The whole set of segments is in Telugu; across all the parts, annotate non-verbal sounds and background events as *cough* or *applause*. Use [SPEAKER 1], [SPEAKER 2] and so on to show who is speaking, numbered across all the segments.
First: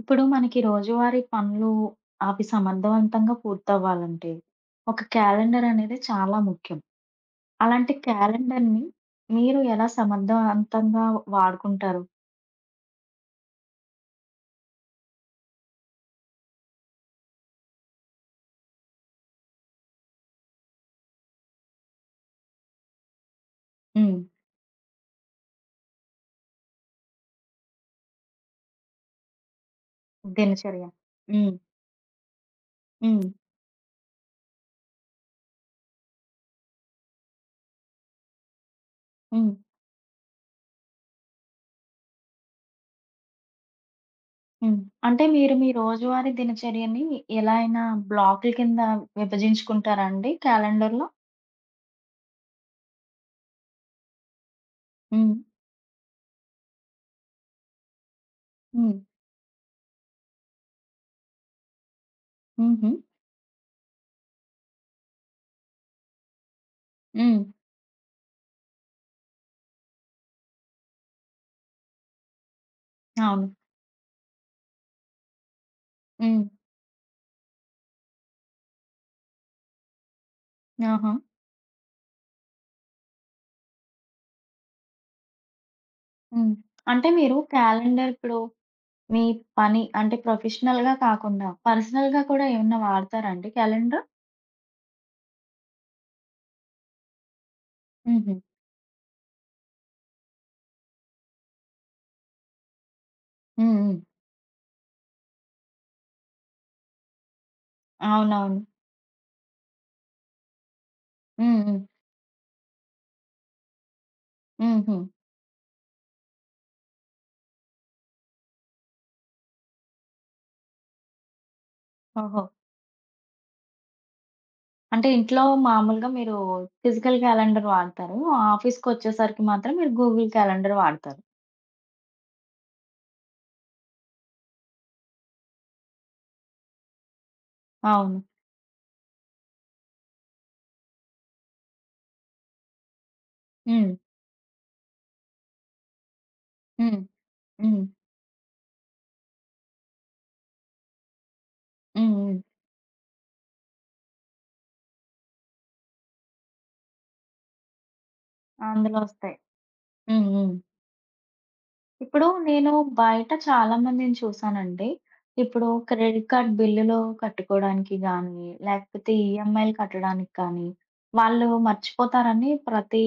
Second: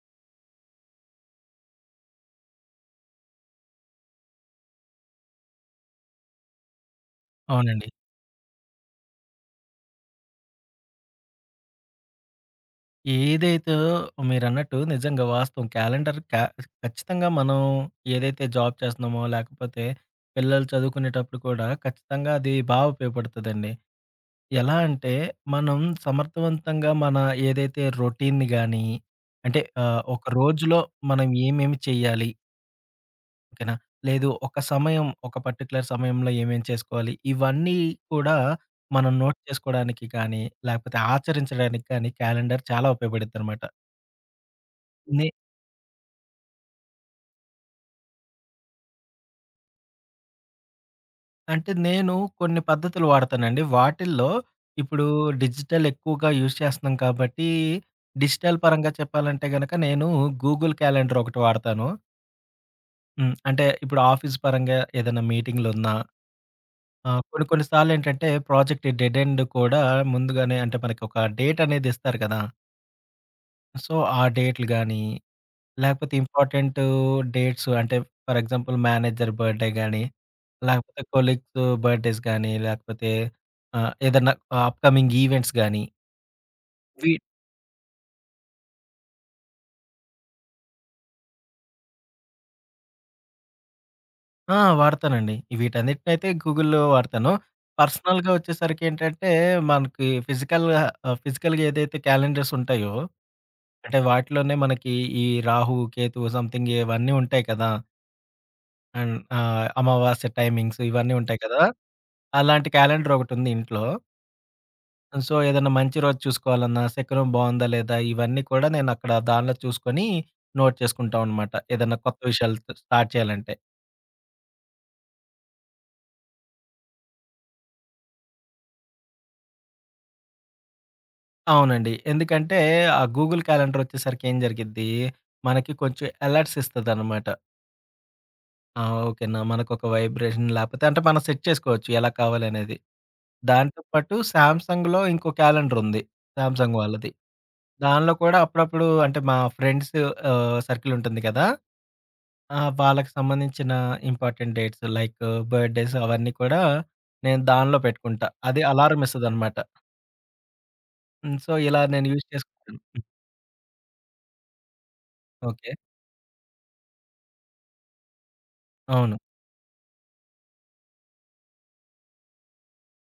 [SPEAKER 1] ఇప్పుడు మనకి రోజువారీ పనులు అవి సమర్థవంతంగా పూర్తవ్వాలంటే ఒక క్యాలెండర్ అనేది చాలా ముఖ్యం.
[SPEAKER 2] అవునండి.
[SPEAKER 1] అలాంటి క్యాలెండర్‌ని మీరు ఎలా సమర్థవంతంగా వాడుకుంటారు?
[SPEAKER 2] ఏదైతే మీరన్నట్టు నిజంగా వాస్తవం. క్యాలెండర్ క ఖచ్చితంగా మనం ఏదైతే జాబ్ చేస్తున్నామో, లేకపోతే పిల్లలు చదువుకునేటప్పుడు కూడా ఖచ్చితంగా అది ఉపయోగపడుతదండి.
[SPEAKER 1] హ్మ్.
[SPEAKER 2] ఎలా అంటే, మనం సమర్థవంతంగా మన ఏదైతే రొటీన్‌ని గానీ, అంటే ఒక రోజులో
[SPEAKER 1] దినచర్య.
[SPEAKER 2] మనం
[SPEAKER 1] హ్మ్.
[SPEAKER 2] ఏమేమి చేయాలి,
[SPEAKER 1] హ్మ్.
[SPEAKER 2] ఓకేనా? లేదు, ఒక సమయం, ఒక పర్టిక్యులర్ సమయంలో ఏమేం చేసుకోవాలి, ఇవన్నీ కూడా మనం నోట్
[SPEAKER 1] హ్మ్.
[SPEAKER 2] చేసుకోడానికి కానీ, లేకపోతే ఆచరించడానికి కానీ క్యాలెండర్ చాలా ఉపయోగపడిద్దనమాట.
[SPEAKER 1] హ్మ్. అంటే
[SPEAKER 2] నే
[SPEAKER 1] మీరు మీ రోజువారీ దినచర్యని ఎలా అయినా బ్లాకుల కింద విభజించుకుంటారా అండి క్యాలెండర్‌లో?
[SPEAKER 2] అంటే నేను కొన్ని పద్ధతులు వాడతానండి. వాటిల్లో ఇప్పుడు
[SPEAKER 1] హ్మ్.
[SPEAKER 2] డిజిటల్ ఎక్కువగా యూజ్ చేస్తున్నాం కాబట్టి, డిజిటల్ పరంగా
[SPEAKER 1] హ్మ్.
[SPEAKER 2] చెప్పాలంటే గనక నేను గూగుల్ క్యాలెండర్ ఒకటి వాడతాను.
[SPEAKER 1] హుహు.
[SPEAKER 2] హ్మ్. అంటే ఇప్పుడు ఆఫీస్ పరంగా ఏదైనా మీటింగ్‌లున్నా,
[SPEAKER 1] హ్మ్.
[SPEAKER 2] కొన్ని కొన్ని సార్లేంటంటే ప్రాజెక్ట్ డెడ్ ఎండ్ కూడా ముందుగానే అంటే మనకి ఒక డేట్ అనేది ఇస్తారు కదా!
[SPEAKER 1] అవును.
[SPEAKER 2] సో, ఆ డేట్లు గాని, లేకపోతే
[SPEAKER 1] హ్మ్.
[SPEAKER 2] ఇంపార్టెంట్ డేట్స్, అంటే ఫర్ ఎగ్జాంపుల్ మేనేజర్ బర్త్‌డే గాని, లేకపోతే
[SPEAKER 1] ఆహా!
[SPEAKER 2] కొలీగ్స్ బర్త్‌డేస్ గాని, లేకపోతే ఏదన్నా అప్‌కమింగ్ ఈవెంట్స్ గాని,
[SPEAKER 1] హ్మ్. అంటే
[SPEAKER 2] వీ
[SPEAKER 1] మీరు క్యాలెండర్ ఇప్పుడు మీ పని అంటే ప్రొఫెషనల్‌గా కాకుండా, పర్సనల్‌గా కూడా ఏమన్నా వాడతారా అండి క్యాలెండర్?
[SPEAKER 2] ఆ! వాడతానండి. వీటన్నిటినైతే గూగుల్‌లో వాడతాను. పర్సనల్‌గా
[SPEAKER 1] హుహు.
[SPEAKER 2] వచ్చేసరికి ఏంటంటే, మనకి ఫిజికల్‌గా ఫిజికల్‌గా ఏదైతే క్యాలెండర్స్ ఉంటాయో,
[SPEAKER 1] హ్మ్.
[SPEAKER 2] అంటే
[SPEAKER 1] హ్మ్.
[SPEAKER 2] వాటిలోనే మనకి ఈ రాహు, కేతువు సంథింగ్ ఇవన్నీ ఉంటాయి కదా!
[SPEAKER 1] అవునవును.
[SPEAKER 2] అండ్ అమావాస్య టైమింగ్స్ ఇవన్నీ ఉంటాయి కదా!
[SPEAKER 1] హ్మ్. హ్మ్.
[SPEAKER 2] అలాంటి క్యాలెండర్ ఒకటుంది ఇంట్లో.
[SPEAKER 1] హుహు.
[SPEAKER 2] సో, ఏదన్నా మంచి రోజు చూసుకోవాలన్నా, శకునం బావుందా లేదా? ఇవన్నీ కూడా నేనక్కడ దానిలో చూసుకొని నోట్ చేసుకుంటామనమాట. ఏదన్నా కొత్త
[SPEAKER 1] ఓహో!
[SPEAKER 2] విషయాలు స్టార్ట్ చేయాలంటే.
[SPEAKER 1] అంటే ఇంట్లో మామూలుగా మీరు ఫిజికల్ క్యాలెండర్ వాడతారు. ఆఫీస్‌కొచ్చేసరికి మాత్రం మీరు గూగుల్ క్యాలెండర్ వాడతారు.
[SPEAKER 2] అవునండి. ఎందుకంటే, ఆ గూగుల్ క్యాలెండర్ వచ్చేసరికి ఏం జరిగిద్ది, మనకి కొంచెం అలర్ట్స్ ఇస్తదనమాట.
[SPEAKER 1] అవును.
[SPEAKER 2] ఆ! ఓకేనా, మనకొక వైబ్రేషన్ లేపోతే అంటే మనం సెట్ చేసుకోవచ్చు ఎలా కావాలనేది. దాంతో
[SPEAKER 1] హ్మ్.
[SPEAKER 2] పాటు సామ్‌సంగ్‌లో ఇంకో క్యాలెండరుంది. సామ్‌సంగ్
[SPEAKER 1] హ్మ్.
[SPEAKER 2] వాళ్ళది.
[SPEAKER 1] హ్మ్.
[SPEAKER 2] దానిలో కూడా అప్పుడప్పుడు అంటే మా ఫ్రెండ్స్ సర్కిల్ ఉంటుంది కదా!
[SPEAKER 1] హ్మ్. హ్మ్.
[SPEAKER 2] ఆ! వాళ్ళకి సంబంధించిన ఇంపార్టెంట్ డేట్స్ లైక్ బర్త్‌డేస్ అవన్నీ కూడా నేను దానిలో పెట్టుకుంటా. అది
[SPEAKER 1] అందులో
[SPEAKER 2] అలారం
[SPEAKER 1] వస్తాయి.
[SPEAKER 2] ఇస్తదనమాట.
[SPEAKER 1] హ్మ్. హ్మ్.
[SPEAKER 2] హ్మ్. సో, ఇలా నేను యూజ్
[SPEAKER 1] ఇప్పుడు నేను
[SPEAKER 2] చేసుకుంటాను. హ్మ్.
[SPEAKER 1] బయట చాలా మందిని చూసానండి. ఇప్పుడు
[SPEAKER 2] ఓకే.
[SPEAKER 1] క్రెడిట్ కార్డ్ బిల్లులు కట్టుకోవడానికి గానీ, లేకపోతే
[SPEAKER 2] అవును.
[SPEAKER 1] ఈఎంఐలు కట్టడానికి కానీ, వాళ్ళు మర్చిపోతారని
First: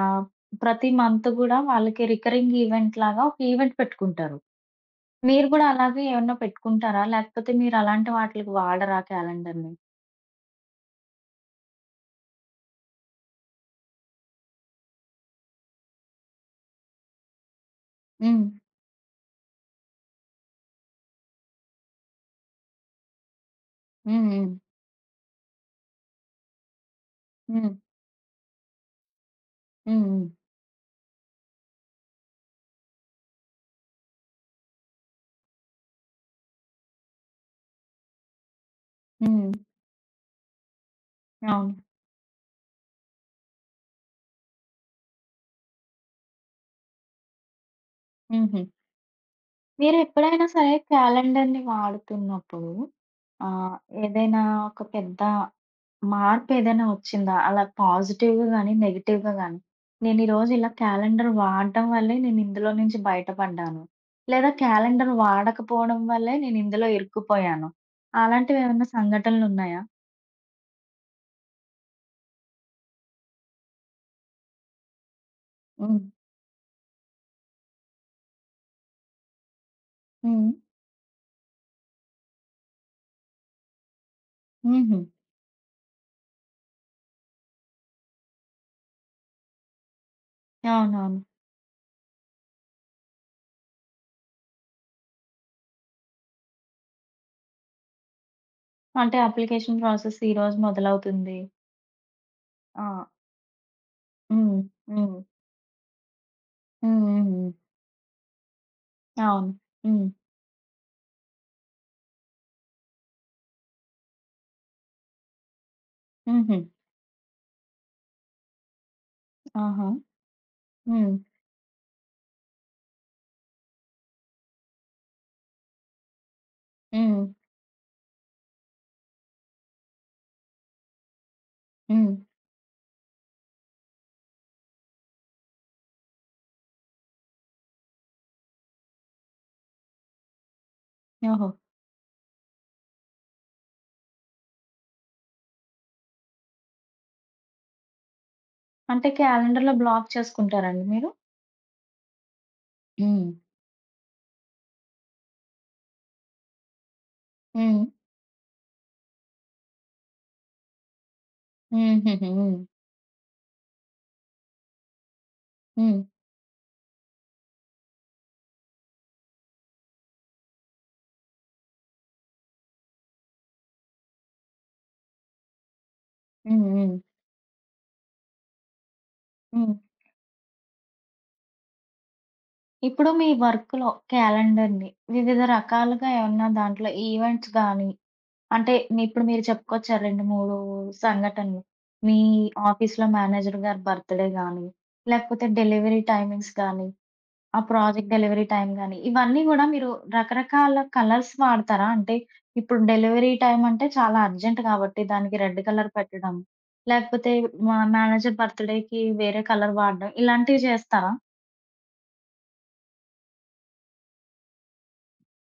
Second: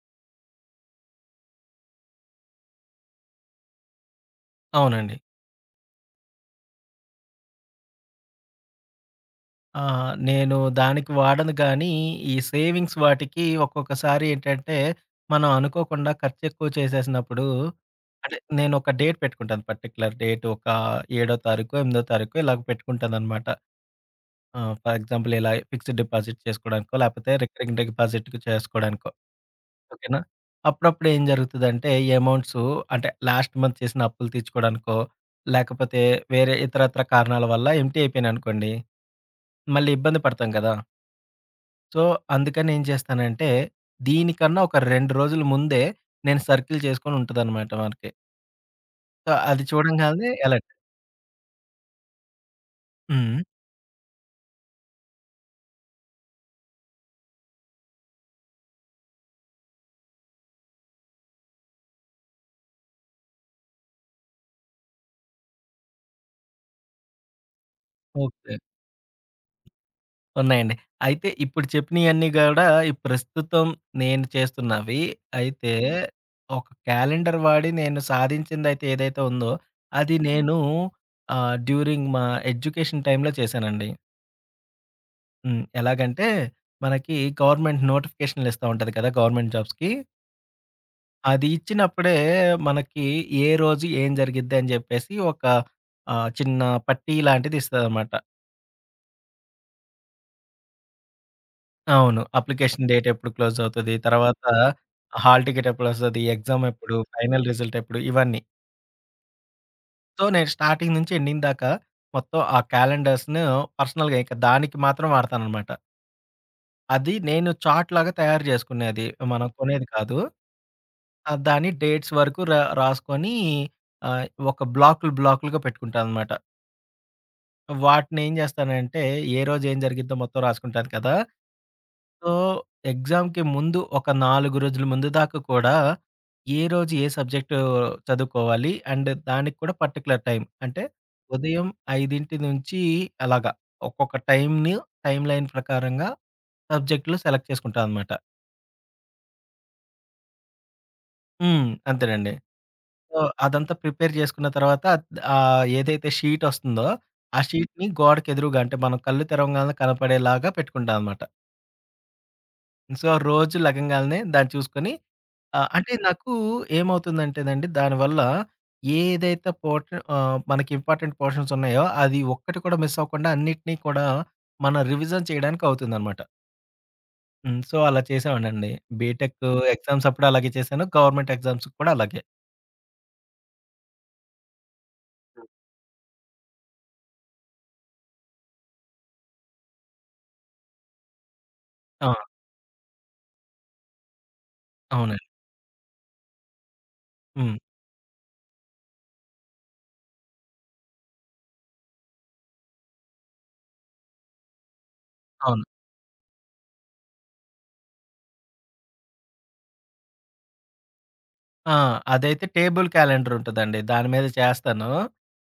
[SPEAKER 1] ఆహ్, ప్రతి మంత్ గూడా వాళ్ళకి రికరింగ్ ఈవెంట్ లాగా ఒక ఈవెంట్ పెట్టుకుంటారు.
[SPEAKER 2] అవునండి.
[SPEAKER 1] మీరు గూడా అలాగే ఏమన్నా పెట్టుకుంటారా? లేకపోతే మీరు అలాంటి వాటిలకి వాడరా క్యాలెండర్‌ని?
[SPEAKER 2] ఆ! నేను దానికి వాడను గానీ, ఈ సేవింగ్స్ వాటికి ఒక్కొక్కసారి ఏంటంటే, మనం అనుకోకుండా ఖర్చెక్కువ చేసేసినప్పుడు అంటే
[SPEAKER 1] హ్మ్.
[SPEAKER 2] నేనొక డేట్ పెట్టుకుంటాను. పర్టిక్యులర్ డేట్, ఒక ఏడో తారీఖో, ఎనిమిదో తారీఖో ఇలాగ పెట్టుకుంటాననమాట.
[SPEAKER 1] హ్మ్. హ్మ్.
[SPEAKER 2] ఆ! ఫర్ ఎగ్జాంపుల్ ఇలా ఫిక్స్‌డ్ డిపాజిట్ చేసుకోడానికో, లేపోతే
[SPEAKER 1] హ్మ్.
[SPEAKER 2] రికరింగ్ డిపాజిట్ చేసుకోడానికో.
[SPEAKER 1] హ్మ్.
[SPEAKER 2] ఓకేనా?
[SPEAKER 1] హ్మ్.
[SPEAKER 2] అప్పుడప్పుడు ఏం జరుగుతదంటే, ఈ అమౌంట్స్ అంటే లాస్ట్ మంత్ చేసిన అప్పులు తీర్చుకోవడానికో, లేకపోతే వేరే ఇతరత్ర కారణాల వల్ల ఎంప్టీ అయిపోయినాయనుకోండి,
[SPEAKER 1] హ్మ్.
[SPEAKER 2] మళ్ళీ ఇబ్బంది పడతాం కదా!
[SPEAKER 1] అవును.
[SPEAKER 2] సో, అందుకని ఏం చేస్తానంటే, దీనికన్నా ఒక 2 రోజుల ముందే నేను సర్కిల్ చేసుకొని ఉంటదనమాట మనకి.
[SPEAKER 1] హుహు.
[SPEAKER 2] సో, అది
[SPEAKER 1] మీరు
[SPEAKER 2] చూడంగానే
[SPEAKER 1] ఎప్పుడైనా
[SPEAKER 2] ఎలర్ట్.
[SPEAKER 1] సరే క్యాలెండర్‌ని వాడుతున్నప్పుడు
[SPEAKER 2] హ్మ్.
[SPEAKER 1] ఆ! ఏదైనా ఒక పెద్ద మార్పేదైనా వచ్చిందా? అలా పాజిటివ్‌గా గాని, నెగెటివ్‌గా గాని. నేనీరోజు ఇలా క్యాలెండర్ వాడడం వల్లే నేనిందులో నుంచి బయటపడ్డాను. లేదా క్యాలెండర్ వాడకపోవడం వల్లే నేనిందులో ఇరుక్కుపోయాను.
[SPEAKER 2] ఓకే.
[SPEAKER 1] అలాంటివేమన్నా సంఘటనలున్నాయా?
[SPEAKER 2] ఉన్నాయండి. అయితే ఇప్పుడు చెప్పినయన్నీ గూడా ఈ ప్రస్తుతం నేను చేస్తున్నవి. అయితే
[SPEAKER 1] హ్మ్.
[SPEAKER 2] హ్మ్. ఒక క్యాలెండర్ వాడి నేను సాధించిందైతే ఏదైతే ఉందో, అది
[SPEAKER 1] హ్మ్.
[SPEAKER 2] నేను డ్యూరింగ్ మా ఎడ్యుకేషన్ టైమ్‌లో చేశానండి.
[SPEAKER 1] హుహు.
[SPEAKER 2] హ్మ్. ఎలాగంటే మనకి గవర్నమెంట్ నోటిఫికేషన్‌లు ఇస్తా ఉంటది కదా! గవర్నమెంట్ జాబ్స్‌కి.
[SPEAKER 1] అవునవును.
[SPEAKER 2] అది ఇచ్చినప్పుడే మనకి ఏ రోజు ఏం జరిగిద్ది అని జెప్పేసి ఒక చిన్న పట్టీ లాంటిది ఇస్తదనమాట.
[SPEAKER 1] అంటే అప్లికేషన్ ప్రాసెస్ ఈరోజు మొదలవుతుంది.
[SPEAKER 2] అవును.
[SPEAKER 1] ఆ!
[SPEAKER 2] అప్లికేషన్ డేట్ ఎప్పుడు క్లోజ్ అవుతది, తర్వాత
[SPEAKER 1] హ్మ్. హ్మ్.
[SPEAKER 2] హాల్ టికెట్ ఎప్పుడొస్తది, ఎగ్జామ్ ఎప్పుడు,
[SPEAKER 1] హ్మ్. హ్మ్.
[SPEAKER 2] ఫైనల్
[SPEAKER 1] హ్మ్.
[SPEAKER 2] రిజల్ట్ ఎప్పుడు, ఇవన్నీ.
[SPEAKER 1] అవును. హ్మ్.
[SPEAKER 2] సో, నేను స్టార్టింగ్ నుంచి ఎండింగ్ దాకా మొత్తం ఆ క్యాలెండర్స్‌ను పర్సనల్‌గా ఇక దానికి మాత్రం వాడతాననమాట.
[SPEAKER 1] హుహు.
[SPEAKER 2] అది నేను చార్ట్ లాగా తయారు చేసుకునేది. మనం కొనేది
[SPEAKER 1] ఆహా!
[SPEAKER 2] కాదు.
[SPEAKER 1] హ్మ్.
[SPEAKER 2] దాని డేట్స్ వరకు రాసుకొని ఆహ్, ఒక బ్లాకులు బ్లాకులుగా పెట్టుకుంటాననమాట.
[SPEAKER 1] హ్మ్.
[SPEAKER 2] వాటినేం చేస్తానంటే ఏ రోజు ఏం జరిగిద్దో మొత్తం రాసుకుంటాను కదా!
[SPEAKER 1] హ్మ్.
[SPEAKER 2] సో, ఎగ్జామ్‌కి ముందు ఒక 4 రోజుల ముందు దాకా కూడా, ఏ రోజు ఏ సబ్జెక్టు చదువుకోవాలి. అండ్ దానికి కూడా పర్టిక్యులర్ టైం. అంటే
[SPEAKER 1] ఓహో!
[SPEAKER 2] ఉదయం 5 నుంచి అలాగా ఒక్కొక్క టైమ్‌ని టైమ్ లైన్ ప్రకారంగా సబ్జెక్టులు సెలెక్ట్ చేసుకుంటా అనమాట.
[SPEAKER 1] అంటే క్యాలెండర్‌లో బ్లాక్ చేసుకుంటారండి మీరు?
[SPEAKER 2] హ్మ్. అంతేనండి. సో,
[SPEAKER 1] హ్మ్.
[SPEAKER 2] అదంతా ప్రిపేర్ చేసుకున్న తర్వాత ఏదైతే షీట్ వస్తుందో, ఆ
[SPEAKER 1] హ్మ్.
[SPEAKER 2] షీట్‌ని గోడకెదురుగా అంటే మనం కళ్ళు తెరవంగానే కనపడేలాగా పెట్టుకుంటా అనమాట.
[SPEAKER 1] హుహుహు. హ్మ్.
[SPEAKER 2] సో, రోజు లెగంగాల్నే దాన్ని చూసుకొని అంటే
[SPEAKER 1] హ్మ్.
[SPEAKER 2] నాకు ఏమవుతుందంటేనండి దానివల్ల ఏదైతే పోర్షన్ మనకి ఇంపార్టెంట్ పోర్షన్స్ ఉన్నాయో అది ఒక్కటి కూడా మిస్ అవ్వకుండా అన్నిటిని కూడా మనం రివిజన్ చేయడానికి అవుతుందనమాట.
[SPEAKER 1] హ్మ్. హ్మ్.
[SPEAKER 2] హ్మ్. సో, అలా చేసేవాడినండి. బీటెక్
[SPEAKER 1] హ్మ్.
[SPEAKER 2] ఎగ్జామ్స్ అప్పుడు అలాగే చేశాను. గవర్నమెంట్ ఎగ్జామ్స్ కూడా అలాగే.
[SPEAKER 1] ఇప్పుడు మీ వర్క్‌లో క్యాలెండర్‌ని వివిధ
[SPEAKER 2] హ్మ్.
[SPEAKER 1] రకాలుగా ఏమన్నా దాంట్లో ఈవెంట్స్ గానీ, అంటే మీ ఇప్పుడు మీరు చెప్పుకొచ్చారు 2, 3 సంఘటనలు. మీ
[SPEAKER 2] ఆ!
[SPEAKER 1] ఆఫీస్‌లో మేనేజర్ గారి బర్త్‌డే గానీ,
[SPEAKER 2] అవునండి.
[SPEAKER 1] లేకపోతే డెలివరీ టైమింగ్స్ గానీ,
[SPEAKER 2] హ్మ్.
[SPEAKER 1] ఆ ప్రాజెక్ట్ డెలివరీ టైమ్ గాని, ఇవన్నీ గూడా మీరు రకరకాల కలర్స్ వాడతారా? అంటే ఇప్పుడు డెలివరీ టైమ్ అంటే చాలా అర్జెంట్ కాబట్టి దానికి రెడ్
[SPEAKER 2] అవును.
[SPEAKER 1] కలర్ పెట్టడం. లేకపోతే మా మేనేజర్ బర్త్‌డేకి వేరే కలర్ వాడడం. ఇలాంటివి చేస్తారా?
[SPEAKER 2] ఆ! అదైతే టేబుల్ క్యాలెండర్ ఉంటదండి. దాని మీద చేస్తాను.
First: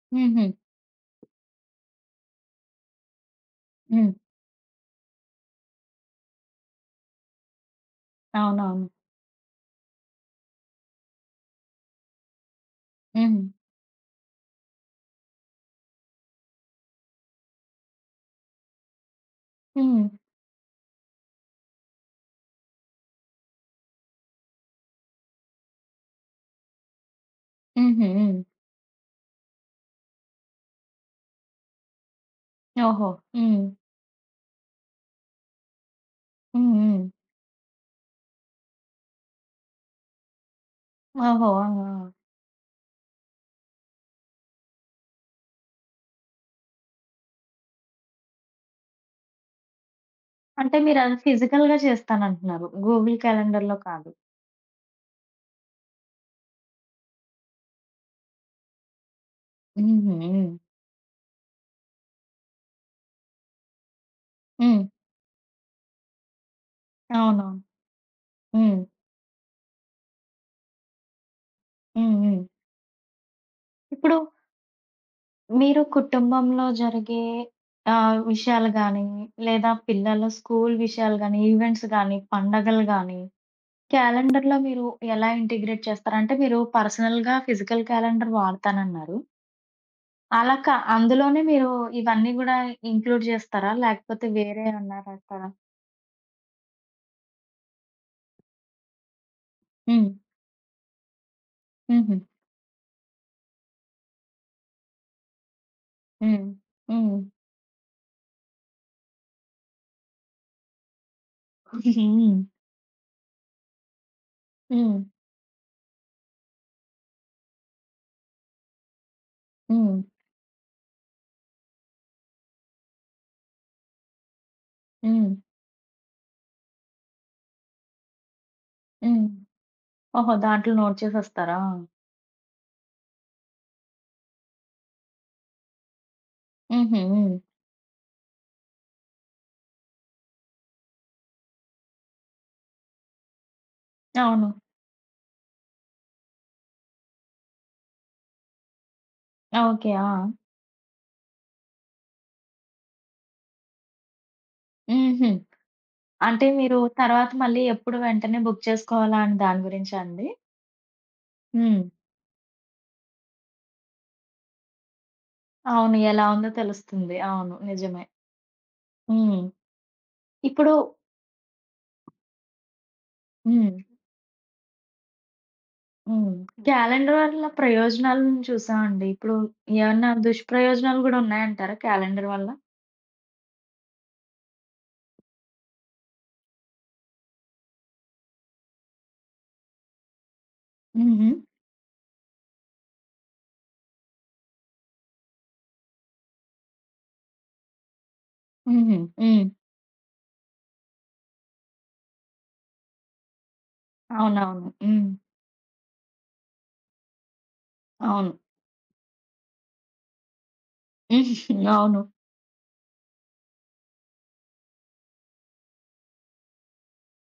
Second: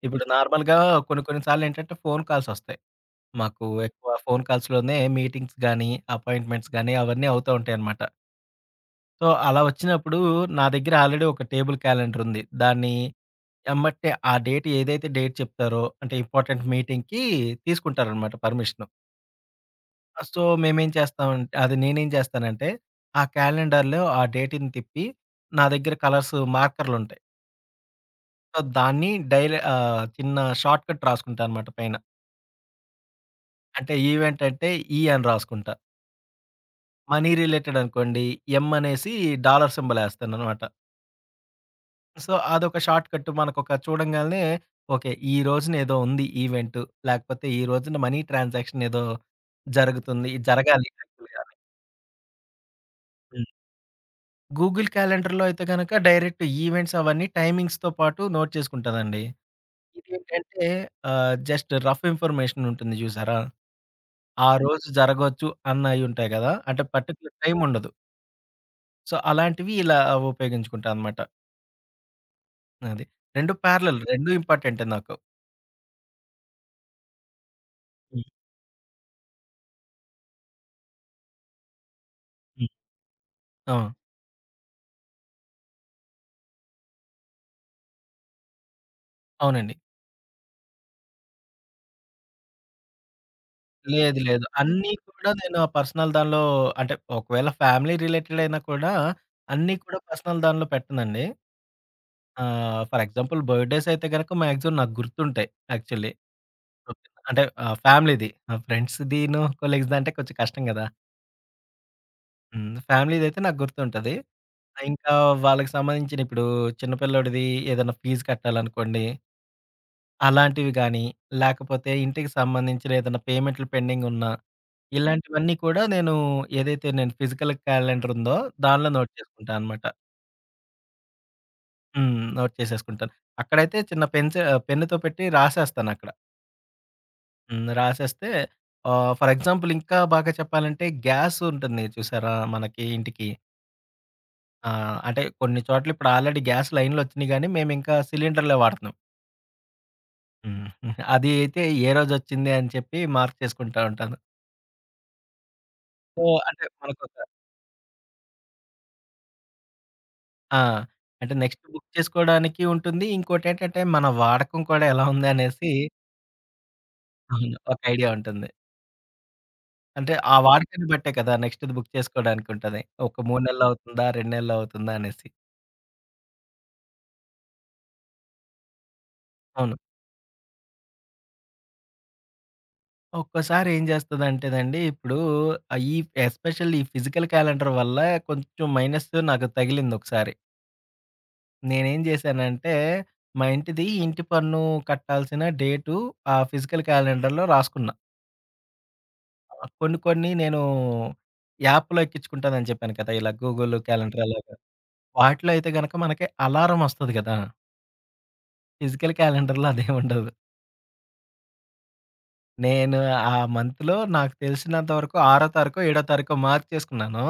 [SPEAKER 2] ఇప్పుడు
[SPEAKER 1] హుహు.
[SPEAKER 2] నార్మల్‌గా కొన్ని కొన్ని సార్లేంటంటే ఫోను కాల్సొస్తాయి. మాకు
[SPEAKER 1] హ్మ్.
[SPEAKER 2] ఎక్కువ ఫోను కాల్స్‌లోనే మీటింగ్స్ గానీ, అపాయింట్మెంట్స్ గానీ అవన్నీ అవుతూ ఉంటాయనమాట.
[SPEAKER 1] అవునవును.
[SPEAKER 2] సో, అలా వచ్చినప్పుడు నా దగ్గర ఆల్రెడీ ఒక టేబుల్ క్యాలెండరుంది. దాన్ని
[SPEAKER 1] హ్మ్.
[SPEAKER 2] ఎమ్మటే ఆ డేట్ ఏదైతే డేట్ చెప్తారో అంటే ఇంపార్టెంట్ మీటింగ్‌కి తీసుకుంటారనమాట పర్మిషను.
[SPEAKER 1] హ్మ్.
[SPEAKER 2] సో, మేమేం చేస్తామంటే అది నేనేం చేస్తానంటే, ఆ క్యాలెండర్‌లో ఆ డేట్‌ని తిప్పి నా దగ్గర కలర్స్ మార్కర్‌లుంటాయి.
[SPEAKER 1] హుహు. హ్మ్.
[SPEAKER 2] సో, దాన్ని డైలీ చిన్న షార్ట్‌కట్ రాసుకుంటా అనమాట పైన.
[SPEAKER 1] ఓహో! హ్మ్.
[SPEAKER 2] అంటే ఈవెంట్ అంటే ఈ అని రాసుకుంటా.
[SPEAKER 1] హ్మ్. హ్మ్.
[SPEAKER 2] మనీ రిలేటెడ్ అనుకోండి. ఎమ్ అనేసి డాలర్ సింబల్ ఏస్తాననమాట.
[SPEAKER 1] ఓహో! ఆ! ఆ!
[SPEAKER 2] సో, అదొక షార్ట్ కట్ మనకొక చూడంగాల్నే ఓకే. ఈ రోజున ఏదో ఉంది ఈవెంటు. లేకపోతే ఈ రోజున మనీ ట్రాన్సాక్షన్ ఏదో జరుగుతుంది.
[SPEAKER 1] అంటే
[SPEAKER 2] జరగాలి
[SPEAKER 1] మీరది
[SPEAKER 2] యాక్చువల్‌గా అని.
[SPEAKER 1] ఫిజికల్‌గా చేస్తానంటున్నారు. గూగుల్
[SPEAKER 2] హ్మ్.
[SPEAKER 1] క్యాలెండర్‌లో కాదు.
[SPEAKER 2] గూగుల్ క్యాలెండర్‌లో అయితే గనక డైరెక్ట్ ఈవెంట్స్ అవన్నీ టైమింగ్స్‌తో పాటు నోట్ చేసుకుంటదండి.
[SPEAKER 1] హుహు. హ్మ్.
[SPEAKER 2] ఇదేంటంటే జస్ట్ రఫ్ ఇన్ఫర్మేషన్ ఉంటుంది జూసారా? ఆ
[SPEAKER 1] హ్మ్.
[SPEAKER 2] రోజు జరగొచ్చు అన్నయుంటాయి గదా! అంటే పర్టిక్యులర్
[SPEAKER 1] అవునవును.
[SPEAKER 2] టైముండదు.
[SPEAKER 1] హ్మ్.
[SPEAKER 2] సో, అలాంటివి ఇలా ఉపయోగించుకుంటా అనమాట.
[SPEAKER 1] హ్మ్. హ్మ్.
[SPEAKER 2] అది. 2 పారలెల్
[SPEAKER 1] ఇప్పుడు
[SPEAKER 2] 2 ఇంపార్టెంటే నాకు.
[SPEAKER 1] మీరు కుటుంబంలో జరిగే
[SPEAKER 2] హ్మ్.
[SPEAKER 1] విషయాలు గానీ, లేదా పిల్లల స్కూల్ విషయాలు గానీ, ఈవెంట్స్ గానీ,
[SPEAKER 2] హ్మ్.
[SPEAKER 1] పండగలు గానీ,
[SPEAKER 2] ఆ!
[SPEAKER 1] క్యాలెండర్‌లో మీరు ఎలా ఇంటిగ్రేట్ చేస్తారు? అంటే మీరు పర్సనల్‌గా ఫిజికల్ క్యాలెండర్ వాడతానన్నారు.
[SPEAKER 2] అవునండి.
[SPEAKER 1] అలా అందులోనే మీరు ఇవన్నీ గూడా ఇంక్లూడ్ జేస్తారా?
[SPEAKER 2] లేదు
[SPEAKER 1] లేకపోతే
[SPEAKER 2] లేదు.
[SPEAKER 1] వేరే
[SPEAKER 2] అన్నీ
[SPEAKER 1] ఏమన్నా
[SPEAKER 2] కూడా
[SPEAKER 1] రాస్తారా?
[SPEAKER 2] నేను ఆ పర్సనల్ దానిలో అంటే ఒకవేళ ఫ్యామిలీ రిలేటెడ్ అయినా కూడా అన్నీ కూడా
[SPEAKER 1] హ్మ్.
[SPEAKER 2] పర్సనల్ దానిలో పెట్టనండి.
[SPEAKER 1] హుహు.
[SPEAKER 2] ఫర్ ఎగ్జాంపుల్ బర్త్‌డేస్ అయితే గనక మాక్సిమం నాకు గుర్తుంటాయి యాక్చువల్లీ.
[SPEAKER 1] హ్మ్. హ్మ్.
[SPEAKER 2] ఓకేనా. అంటే ఫ్యామిలీది. ఫ్రెండ్స్‌దిను, కొలీగ్స్‌ది అంటే కొంచెం కష్టం గదా!
[SPEAKER 1] హ్మ్.
[SPEAKER 2] హ్మ్. ఫ్యామిలీదైతే నాకు గుర్తుంటది.
[SPEAKER 1] హ్మ్.
[SPEAKER 2] ఇంకా వాళ్ళకి సంబంధించిన ఇప్పుడు చిన్న పిల్లోడిది ఏదైనా ఫీజు కట్టాలనుకోండి,
[SPEAKER 1] హ్మ్.
[SPEAKER 2] అలాంటివి గానీ, లేకపోతే ఇంటికి సంబంధించిన ఏదైనా పేమెంట్‌లు పెండింగున్నా,
[SPEAKER 1] హ్మ్.
[SPEAKER 2] ఇలాంటివన్నీ కూడా నేను ఏదైతే నేను ఫిజికల్ క్యాలెండర్ ఉందో దానిలో నోట్
[SPEAKER 1] హ్మ్.
[SPEAKER 2] చేసుకుంటా అనమాట.
[SPEAKER 1] ఓహో! దాంట్లో నోట్ చేసేస్తారా?
[SPEAKER 2] హ్మ్. నోట్ చేసేసుకుంటాను. అక్కడైతే చిన్న పెన్స్ పెన్నుతో పెట్టి రాసేస్తానక్కడ.
[SPEAKER 1] హుహు. హ్మ్.
[SPEAKER 2] హ్మ్. రాసేస్తే ఫర్ ఎగ్జాంపుల్ ఇంకా బాగా చెప్పాలంటే గ్యాస్ ఉంటుంది చూసారా మనకి ఇంటికి.
[SPEAKER 1] అవును.
[SPEAKER 2] ఆ! అంటే కొన్ని చోట్ల ఇప్పుడు ఆల్రెడీ గ్యాస్ లైన్‌లొచ్చినియి గానీ, మేమింకా సిలిండర్‌లే వాడుతున్నాం.
[SPEAKER 1] ఓకే. ఆ!
[SPEAKER 2] హ్మ్. అది అయితే ఏ రోజొచ్చింది అని చెప్పి మార్క్ చేసుకుంటా ఉంటాను.
[SPEAKER 1] హుహు.
[SPEAKER 2] సో,
[SPEAKER 1] అంటే
[SPEAKER 2] అంటే
[SPEAKER 1] మీరు
[SPEAKER 2] మనకొక
[SPEAKER 1] తర్వాత మళ్ళీ ఎప్పుడు వెంటనే బుక్ చేసుకోవాలా అని దాని గురించా అండి?
[SPEAKER 2] ఆ! అంటే నెక్స్ట్
[SPEAKER 1] హ్మ్.
[SPEAKER 2] బుక్ చేసుకోవడానికి ఉంటుంది. ఇంకోటేంటంటే మన వాడకం కూడా ఎలా ఉందనేసి
[SPEAKER 1] అవును. ఎలా ఉందో తెలుస్తుంది. అవును.
[SPEAKER 2] అవును. ఒక
[SPEAKER 1] నిజమే.
[SPEAKER 2] ఐడియా ఉంటుంది.
[SPEAKER 1] హ్మ్.
[SPEAKER 2] అంటే ఆ
[SPEAKER 1] ఇప్పుడు
[SPEAKER 2] వాడకాన్ని బట్టే కదా నెక్స్ట్‌ది బుక్ చేసుకోవడానికుంటది. ఒక 3 నెలలు
[SPEAKER 1] హ్మ్.
[SPEAKER 2] అవుతుందా? 2 నెలలు అవుతుందా? అనేసి.
[SPEAKER 1] హ్మ్. హ్మ్. క్యాలెండర్ వల్ల ప్రయోజనాలను చూసామండి. ఇప్పుడు
[SPEAKER 2] అవును.
[SPEAKER 1] ఏమన్నా దుష్ప్రయోజనాలు గూడా ఉన్నాయంటారా క్యాలెండర్ వల్ల?
[SPEAKER 2] ఒక్కోసారి ఏం చేస్తదంటేనండి ఇప్పుడు ఈ ఎస్పెషల్లీ ఈ ఫిజికల్ క్యాలెండర్ వల్ల కొంచెం మైనస్ నాకు తగిలిందొకసారి.
[SPEAKER 1] హుహు.
[SPEAKER 2] నేనేం చేశానంటే మా ఇంటిది ఇంటి పన్ను కట్టాల్సిన డేటు ఆ ఫిజికల్ క్యాలెండర్‌లో రాసుకున్నా.
[SPEAKER 1] హుహు. హ్మ్.
[SPEAKER 2] కొన్ని కొన్ని నేను యాప్‌లో ఎక్కించుకుంటానని చెప్పాను కదా! ఇలా గూగుల్ క్యాలెండర్ అలాగా.
[SPEAKER 1] అవునవును. హ్మ్.
[SPEAKER 2] వాటిలో అయితే గనక మనకి అలారం ఒస్తది కదా!
[SPEAKER 1] అవును.
[SPEAKER 2] ఫిజికల్ క్యాలెండర్‌లో అదేముండదు.
[SPEAKER 1] *laughs* అవును.
[SPEAKER 2] నేను ఆ మంత్‌లో నాకు తెలిసినంత వరకు ఆరో తారీఖో, ఏడో తారీఖో మార్క్ చేసుకున్నాను.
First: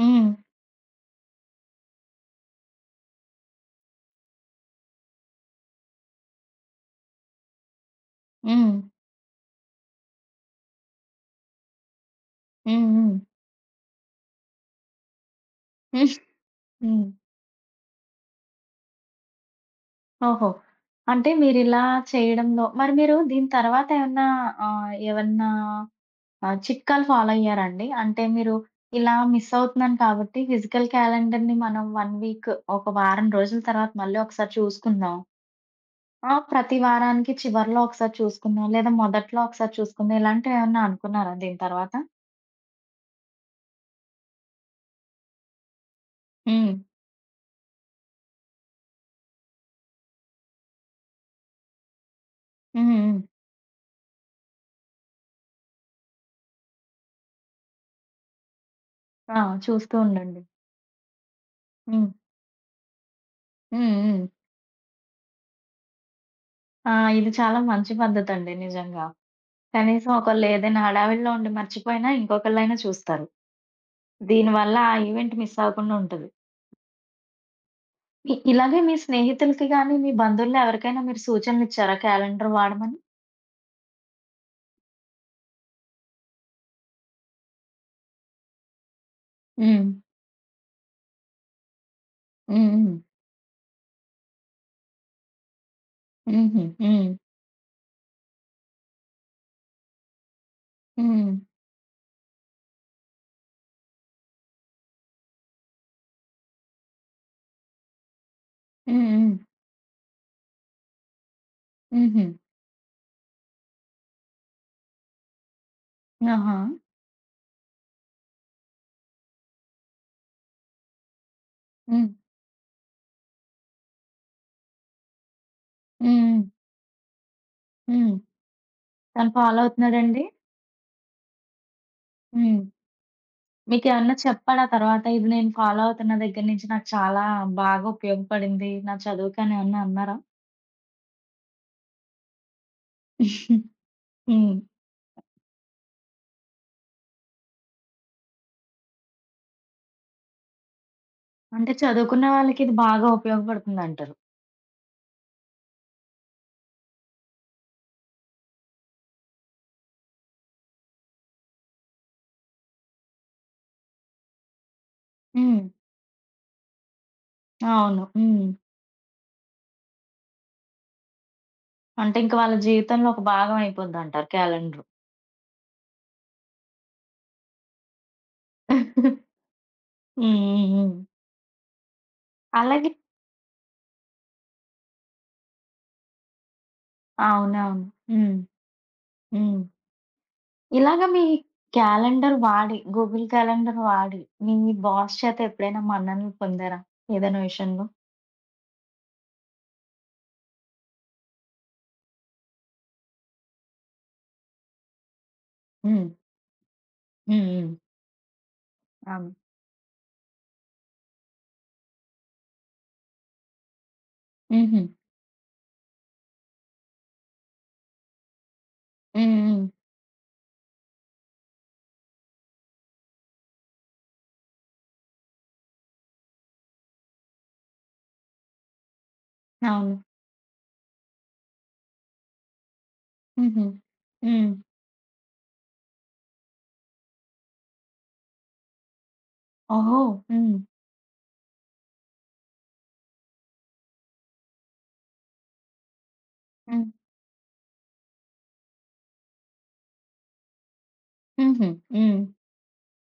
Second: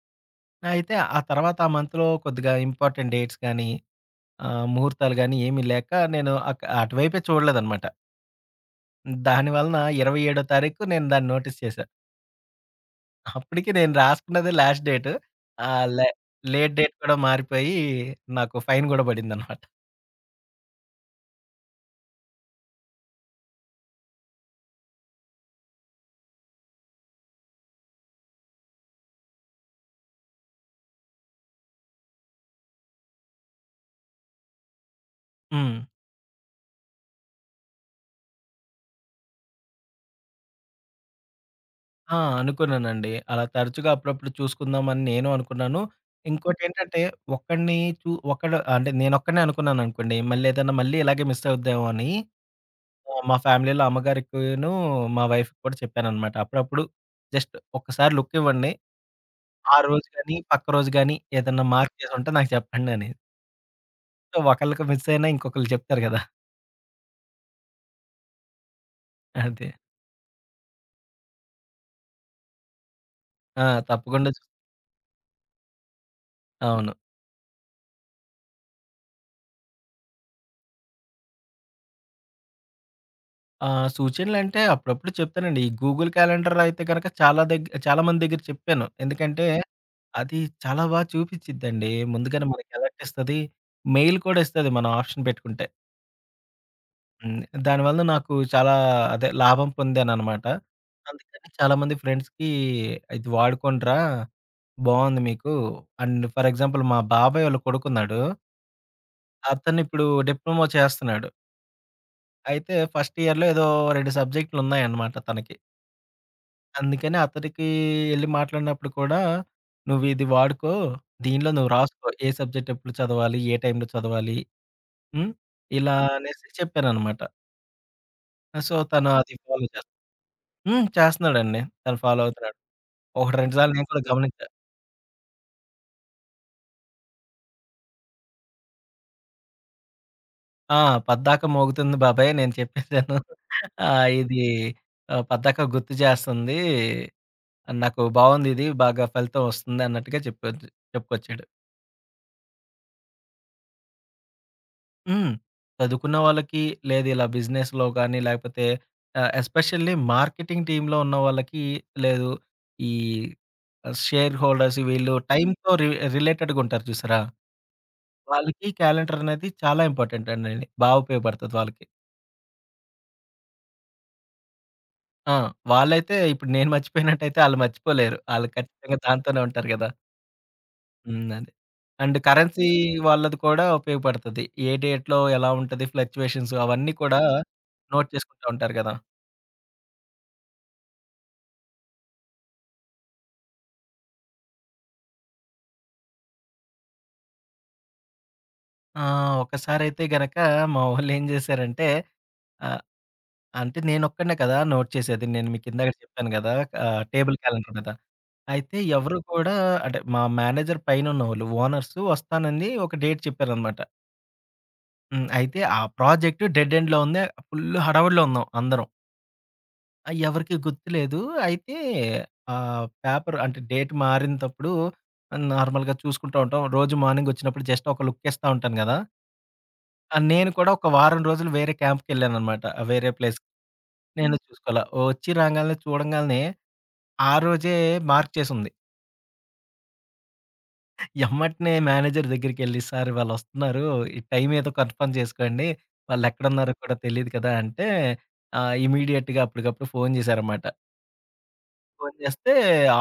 [SPEAKER 1] హ్మ్.
[SPEAKER 2] అయితే ఆ తర్వాత ఆ మంత్‌లో కొద్దిగా ఇంపార్టెంట్ డేట్స్ గానీ, ముహూర్తాలు గానీ ఏమీ లేక నేను అటువైపే చూడలేదనమాట.
[SPEAKER 1] హ్మ్.
[SPEAKER 2] దాని వలన 27 తారీఖు నేను దాన్ని నోటీస్ చేశాను.
[SPEAKER 1] హ్మ్. హ్మ్.
[SPEAKER 2] అప్పటికి నేను రాసుకున్నదే లాస్ట్ డేట్. ఆహ్, లే
[SPEAKER 1] హ్మ్.
[SPEAKER 2] లేట్ డేట్
[SPEAKER 1] హ్మ్.
[SPEAKER 2] కూడా మారిపోయి నాకు ఫైన్ గూడా పడిందనమాట.
[SPEAKER 1] ఓహో! అంటే మీరిలా చేయడంలో మరి మీరు దీని తర్వాతేమన్నా ఏవన్నా చిట్కాలు ఫాలో అయ్యారాండి? అంటే మీరు ఇలా మిస్ అవుతున్నాను కాబట్టి ఫిజికల్ క్యాలెండర్‌ని మనం 1 వీక్ ఒక వారం రోజుల తర్వాత మళ్ళీ ఒకసారి చూసుకుందాం.
[SPEAKER 2] హ్మ్.
[SPEAKER 1] ఆ! ప్రతి వారానికి చివరిలో ఒకసారి చూసుకుందాం. లేదా మొదట్లో ఒకసారి చూసుకుందాం. ఇలాంటివేమన్నా అనుకున్నారా దీని తర్వాత?
[SPEAKER 2] ఆ! అనుకున్నానండి. అలా తరచుగా అప్పుడప్పుడు చూసుకుందామని నేను అనుకున్నాను.
[SPEAKER 1] హ్మ్.
[SPEAKER 2] ఇంకోటేంటంటే ఒక్కడిని ఒక్కడు అంటే నేనొక్కడినే అనుకున్నాననుకోండి. మళ్ళీ ఏదైనా మళ్ళీ ఇలాగే మిస్ అవుద్దేమో అని
[SPEAKER 1] హ్మ్. హ్మ్.
[SPEAKER 2] మా ఫ్యామిలీలో అమ్మగారికిను, మా వైఫ్‌కి కూడా చెప్పాననమాట. అప్పుడప్పుడు జస్ట్ ఒక్కసారి లుక్ ఇవ్వండి.
[SPEAKER 1] ఆ!
[SPEAKER 2] ఆ
[SPEAKER 1] చూస్తూ
[SPEAKER 2] రోజు గాని,
[SPEAKER 1] ఉండండి.
[SPEAKER 2] పక్క రోజు గాని ఏదన్నా మార్క్
[SPEAKER 1] హ్మ్.
[SPEAKER 2] చేసుంటే నాకు చెప్పండని.
[SPEAKER 1] హ్మ్. హ్మ్.
[SPEAKER 2] సో, ఒకళ్ళకి మిస్ అయినా ఇంకొకళ్ళు చెప్తారు గదా!
[SPEAKER 1] ఆ! ఇది చాలా మంచి పద్ధతండి నిజంగా.
[SPEAKER 2] అదే.
[SPEAKER 1] కనీసం ఒకళ్ళు ఏదైనా హడావిడిలో ఉండి మర్చిపోయినా ఇంకొకళ్ళైనా చూస్తారు.
[SPEAKER 2] ఆ! తప్పకుండా
[SPEAKER 1] దీనివల్ల ఆ ఈవెంట్ మిస్ అవ్వకుండా ఉంటది.
[SPEAKER 2] అవును.
[SPEAKER 1] ఇలాగే మీ స్నేహితులకి గాని, మీ బంధువుల్లో ఎవరికైనా మీరు సూచనలిచ్చారా క్యాలెండర్ వాడమని?
[SPEAKER 2] సూచనలంటే అప్పుడప్పుడు చెప్తానండి. ఈ గూగుల్ క్యాలెండర్ అయితే గనక చాలా చాలా మంది దగ్గర చెప్పాను. ఎందుకంటే
[SPEAKER 1] హ్మ్.
[SPEAKER 2] అది చాలా చూపిచ్చిద్దండి. ముందుగానే
[SPEAKER 1] హ్మ్.
[SPEAKER 2] మనకి
[SPEAKER 1] హ్మ్.
[SPEAKER 2] అలర్ట్ ఇస్తది. మెయిల్ కూడా ఇస్తది మనం ఆప్షన్ పెట్టుకుంటే.
[SPEAKER 1] హుహు. హ్మ్.
[SPEAKER 2] హ్మ్. దానివల్ల నాకు చాలా అదే లాభం పొందాననమాట.
[SPEAKER 1] హ్మ్.
[SPEAKER 2] అందుకని చాలామంది ఫ్రెండ్స్‌కి ఇది వాడుకోండిరా, బావుంది మీకు. అండ్ ఫర్ ఎగ్జాంపుల్ మా బాబాయ్ వాళ్ళ కొడుకున్నాడు.
[SPEAKER 1] హ్మ్. హ్మ్.
[SPEAKER 2] అతనిప్పుడు డిప్లొమా చేస్తున్నాడు.
[SPEAKER 1] హుహు.
[SPEAKER 2] అయితే ఫస్ట్ ఇయర్‌లో ఏదో 2 సబ్జెక్టులున్నాయన్నమాట తనకి.
[SPEAKER 1] ఆహా!
[SPEAKER 2] అందుకని అతనికి ఎళ్లి మాట్లాడినప్పుడు కూడా, "నువ్విది వాడుకో, దీనిలో నువ్వు రాసుకో.
[SPEAKER 1] హ్మ్.
[SPEAKER 2] ఏ సబ్జెక్ట్ ఎప్పుడు చదవాలి, ఏ టైంలో చదవాలి." హ్మ్. ఇలా హ్మ్.
[SPEAKER 1] హ్మ్.
[SPEAKER 2] అనేసి చెప్పానన్నమాట.
[SPEAKER 1] హ్మ్.
[SPEAKER 2] సో, తను
[SPEAKER 1] తను
[SPEAKER 2] అది
[SPEAKER 1] ఫాలో
[SPEAKER 2] ఫాలో చేస్తా
[SPEAKER 1] అవుతున్నాడండి?
[SPEAKER 2] హ్మ్. చేస్తున్నాడండి. తను ఫాలో అవుతున్నాడు.
[SPEAKER 1] హ్మ్.
[SPEAKER 2] ఒకటి రెండు సార్లు నేను కూడా
[SPEAKER 1] మీకేమన్నా
[SPEAKER 2] గమనించా.
[SPEAKER 1] చెప్పాడా తర్వాత? ఇది నేను ఫాలో అవుతున్న దగ్గర నుంచి నాకు చాలా బాగా ఉపయోగపడింది. నా చదువుకనేమన్నా అన్నారా?
[SPEAKER 2] ఆ! "పద్దాక మోగుతుంది బాబాయ్ నేను చెప్పేసాను.
[SPEAKER 1] *laughs*
[SPEAKER 2] ఇది
[SPEAKER 1] హ్మ్.
[SPEAKER 2] పద్దాక గుర్తు చేస్తుంది. నాకు బావుందిది. బాగా ఫలితం వస్తుంది" అన్నట్టుగా చెప్పుకొచ్చాడు.
[SPEAKER 1] అంటే చదువుకున్న వాళ్ళకి ఇది బాగా ఉపయోగపడుతుందంటారు.
[SPEAKER 2] హ్మ్. చదువుకున్న వాళ్ళకి లేదు ఇలా బిజినెస్‌లో గాని లేకపోతే ఎస్పెషల్లీ మార్కెటింగ్ టీమ్‌లో ఉన్న వాళ్ళకి లేదు ఈ షేర్ హోల్డర్స్ వీళ్ళు హ్మ్.
[SPEAKER 1] హ్మ్.
[SPEAKER 2] టైమ్‌తో రిలేటెడ్‌గా ఉంటారు చూసారా?
[SPEAKER 1] అవును. హ్మ్.
[SPEAKER 2] వాళ్ళకి క్యాలెండర్ అనేది చాలా ఇంపార్టెంట్ అండి. బాగా ఉపయోగపడుతది వాళ్ళకి.
[SPEAKER 1] అంటే ఇంక వాళ్ళ జీవితంలో ఒక భాగం అయిపోద్దంటారు క్యాలెండరు.
[SPEAKER 2] ఆ! వాళ్ళైతే ఇప్పుడు నేను మర్చిపోయినట్టయితే ఆళ్ళు మర్చిపోలేరు. ఆళ్ళు ఖచ్చితంగా దాంతోనే ఉంటారు కదా!
[SPEAKER 1] హ్మ్. హ్మ్. హ్మ్.
[SPEAKER 2] హ్మ్. అదే. అండ్ కరెన్సీ
[SPEAKER 1] అలాగే
[SPEAKER 2] వాళ్ళది కూడా ఉపయోగపడుతది. ఏ డేట్‌లో ఎలా ఉంటది ఫ్లక్చుయేషన్స్ అవన్నీ కూడా
[SPEAKER 1] అవునవును.
[SPEAKER 2] నోట్
[SPEAKER 1] హ్మ్.
[SPEAKER 2] చేసుకుంటూ ఉంటారు కదా!
[SPEAKER 1] హ్మ్. ఇలాగ మీ క్యాలెండర్ వాడి, గూగుల్ క్యాలెండర్ వాడి మీ బాస్ చేత ఎప్పుడైనా మన్ననలు పొందారా? ఏదైనా విషయంలో?
[SPEAKER 2] ఆ! ఒకసారైతే గనక మా వోళ్ళేం జేశారంటే ఆహ్, అంటే నేనొక్కడినే కదా నోట్ చేసేది. నేను మీకిందాక
[SPEAKER 1] హ్మ్.
[SPEAKER 2] చెప్పాను గదా! టేబుల్
[SPEAKER 1] హ్మ్. హ్మ్.
[SPEAKER 2] క్యాలెండర్ మీద. అయితే ఎవరు
[SPEAKER 1] అవును.
[SPEAKER 2] కూడా అంటే మా మేనేజర్ పైనున్నోళ్ళు ఓనర్స్ వస్తానని ఒక డేట్ చెప్పారనమాట.
[SPEAKER 1] హుహు.
[SPEAKER 2] హ్మ్. అయితే ఆ ప్రాజెక్ట్ డెడ్ ఎండ్‌లో ఉంది. ఫుల్ హడావుడిలో ఉన్నాం అందరం.
[SPEAKER 1] హ్మ్. హ్మ్.
[SPEAKER 2] ఎవరికీ గుర్తులేదు. అయితే పేపర్ అంటే డేట్ మారినప్పుడు నార్మల్‌గా చూసుకుంటూ ఉంటాం. రోజు మార్నింగొచ్చినప్పుడు జస్ట్ ఒక లుక్కేస్తా ఉంటాను గదా!
[SPEAKER 1] అవును.
[SPEAKER 2] ఆ! నేను కూడా ఒక వారం రోజులు వేరే క్యాంప్‌కెళ్ళాననమాట. వేరే ప్లేస్.
[SPEAKER 1] హుహు.
[SPEAKER 2] నేను
[SPEAKER 1] హ్మ్.
[SPEAKER 2] చూసుకోలా. వచ్చి రాంగాల్నే చూడంగాల్నే ఆ రోజే మార్క్ చేసుంది.
[SPEAKER 1] ఓహో! హ్మ్.
[SPEAKER 2] ఎమ్మటనే మేనేజర్ దగ్గరికెళ్ళి సార్ వాళ్ళొస్తున్నారు. ఈ టైం ఏదో కన్ఫర్మ్ చేసుకోండి. వాళ్ళెక్కడున్నారో
[SPEAKER 1] హ్మ్.
[SPEAKER 2] కూడా తెలీదు కదా! అంటే ఇమ్మీడియేట్‌గా అప్పటికప్పుడు ఫోను జేశారనమాట.
[SPEAKER 1] హుహు.
[SPEAKER 2] ఫోను
[SPEAKER 1] హ్మ్.
[SPEAKER 2] జేస్తే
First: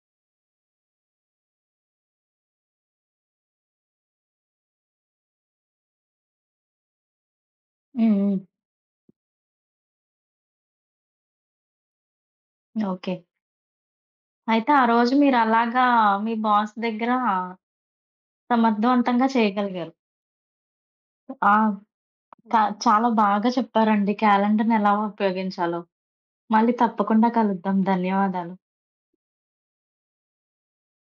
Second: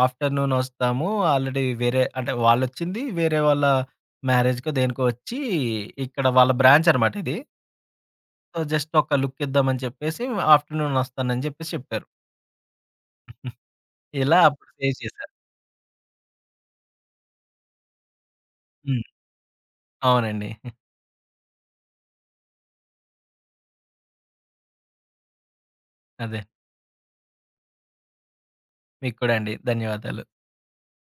[SPEAKER 2] ఆఫ్టర్‌నూన్ ఒస్తాము. ఆల్రెడీ వేరే అంటే వాళ్ళొచ్చింది వేరే వాళ్ళ మ్యారేజ్‌కో దేనికో వచ్చి ఇక్కడ వాళ్ళ బ్రాంచ్ అనమాట ఇది.
[SPEAKER 1] హ్మ్. హ్మ్.
[SPEAKER 2] సో, జస్ట్ ఒక లుక్కిద్దామని చెప్పేసి ఆఫ్టర్‌నూన్ వస్తానని చెప్పేసి చెప్పారు.
[SPEAKER 1] ఓకే.
[SPEAKER 2] ఇలా అప్పుడు
[SPEAKER 1] అయితే ఆ
[SPEAKER 2] స్టే
[SPEAKER 1] రోజు
[SPEAKER 2] చేశారు.
[SPEAKER 1] మీరలాగా మీ బాస్ దగ్గర
[SPEAKER 2] హ్మ్.
[SPEAKER 1] సమర్థవంతంగా చేయగలిగారు.
[SPEAKER 2] అవునండి.
[SPEAKER 1] ఆ! క హ్మ్. చాలా బాగా చెప్పారండి క్యాలెండర్‌ని ఎలా ఉపయోగించాలో.
[SPEAKER 2] అదే.
[SPEAKER 1] మళ్ళీ తప్పకుండా కలుద్దాం. ధన్యవాదాలు.
[SPEAKER 2] మీకు కూడా అండి. ధన్యవాదాలు.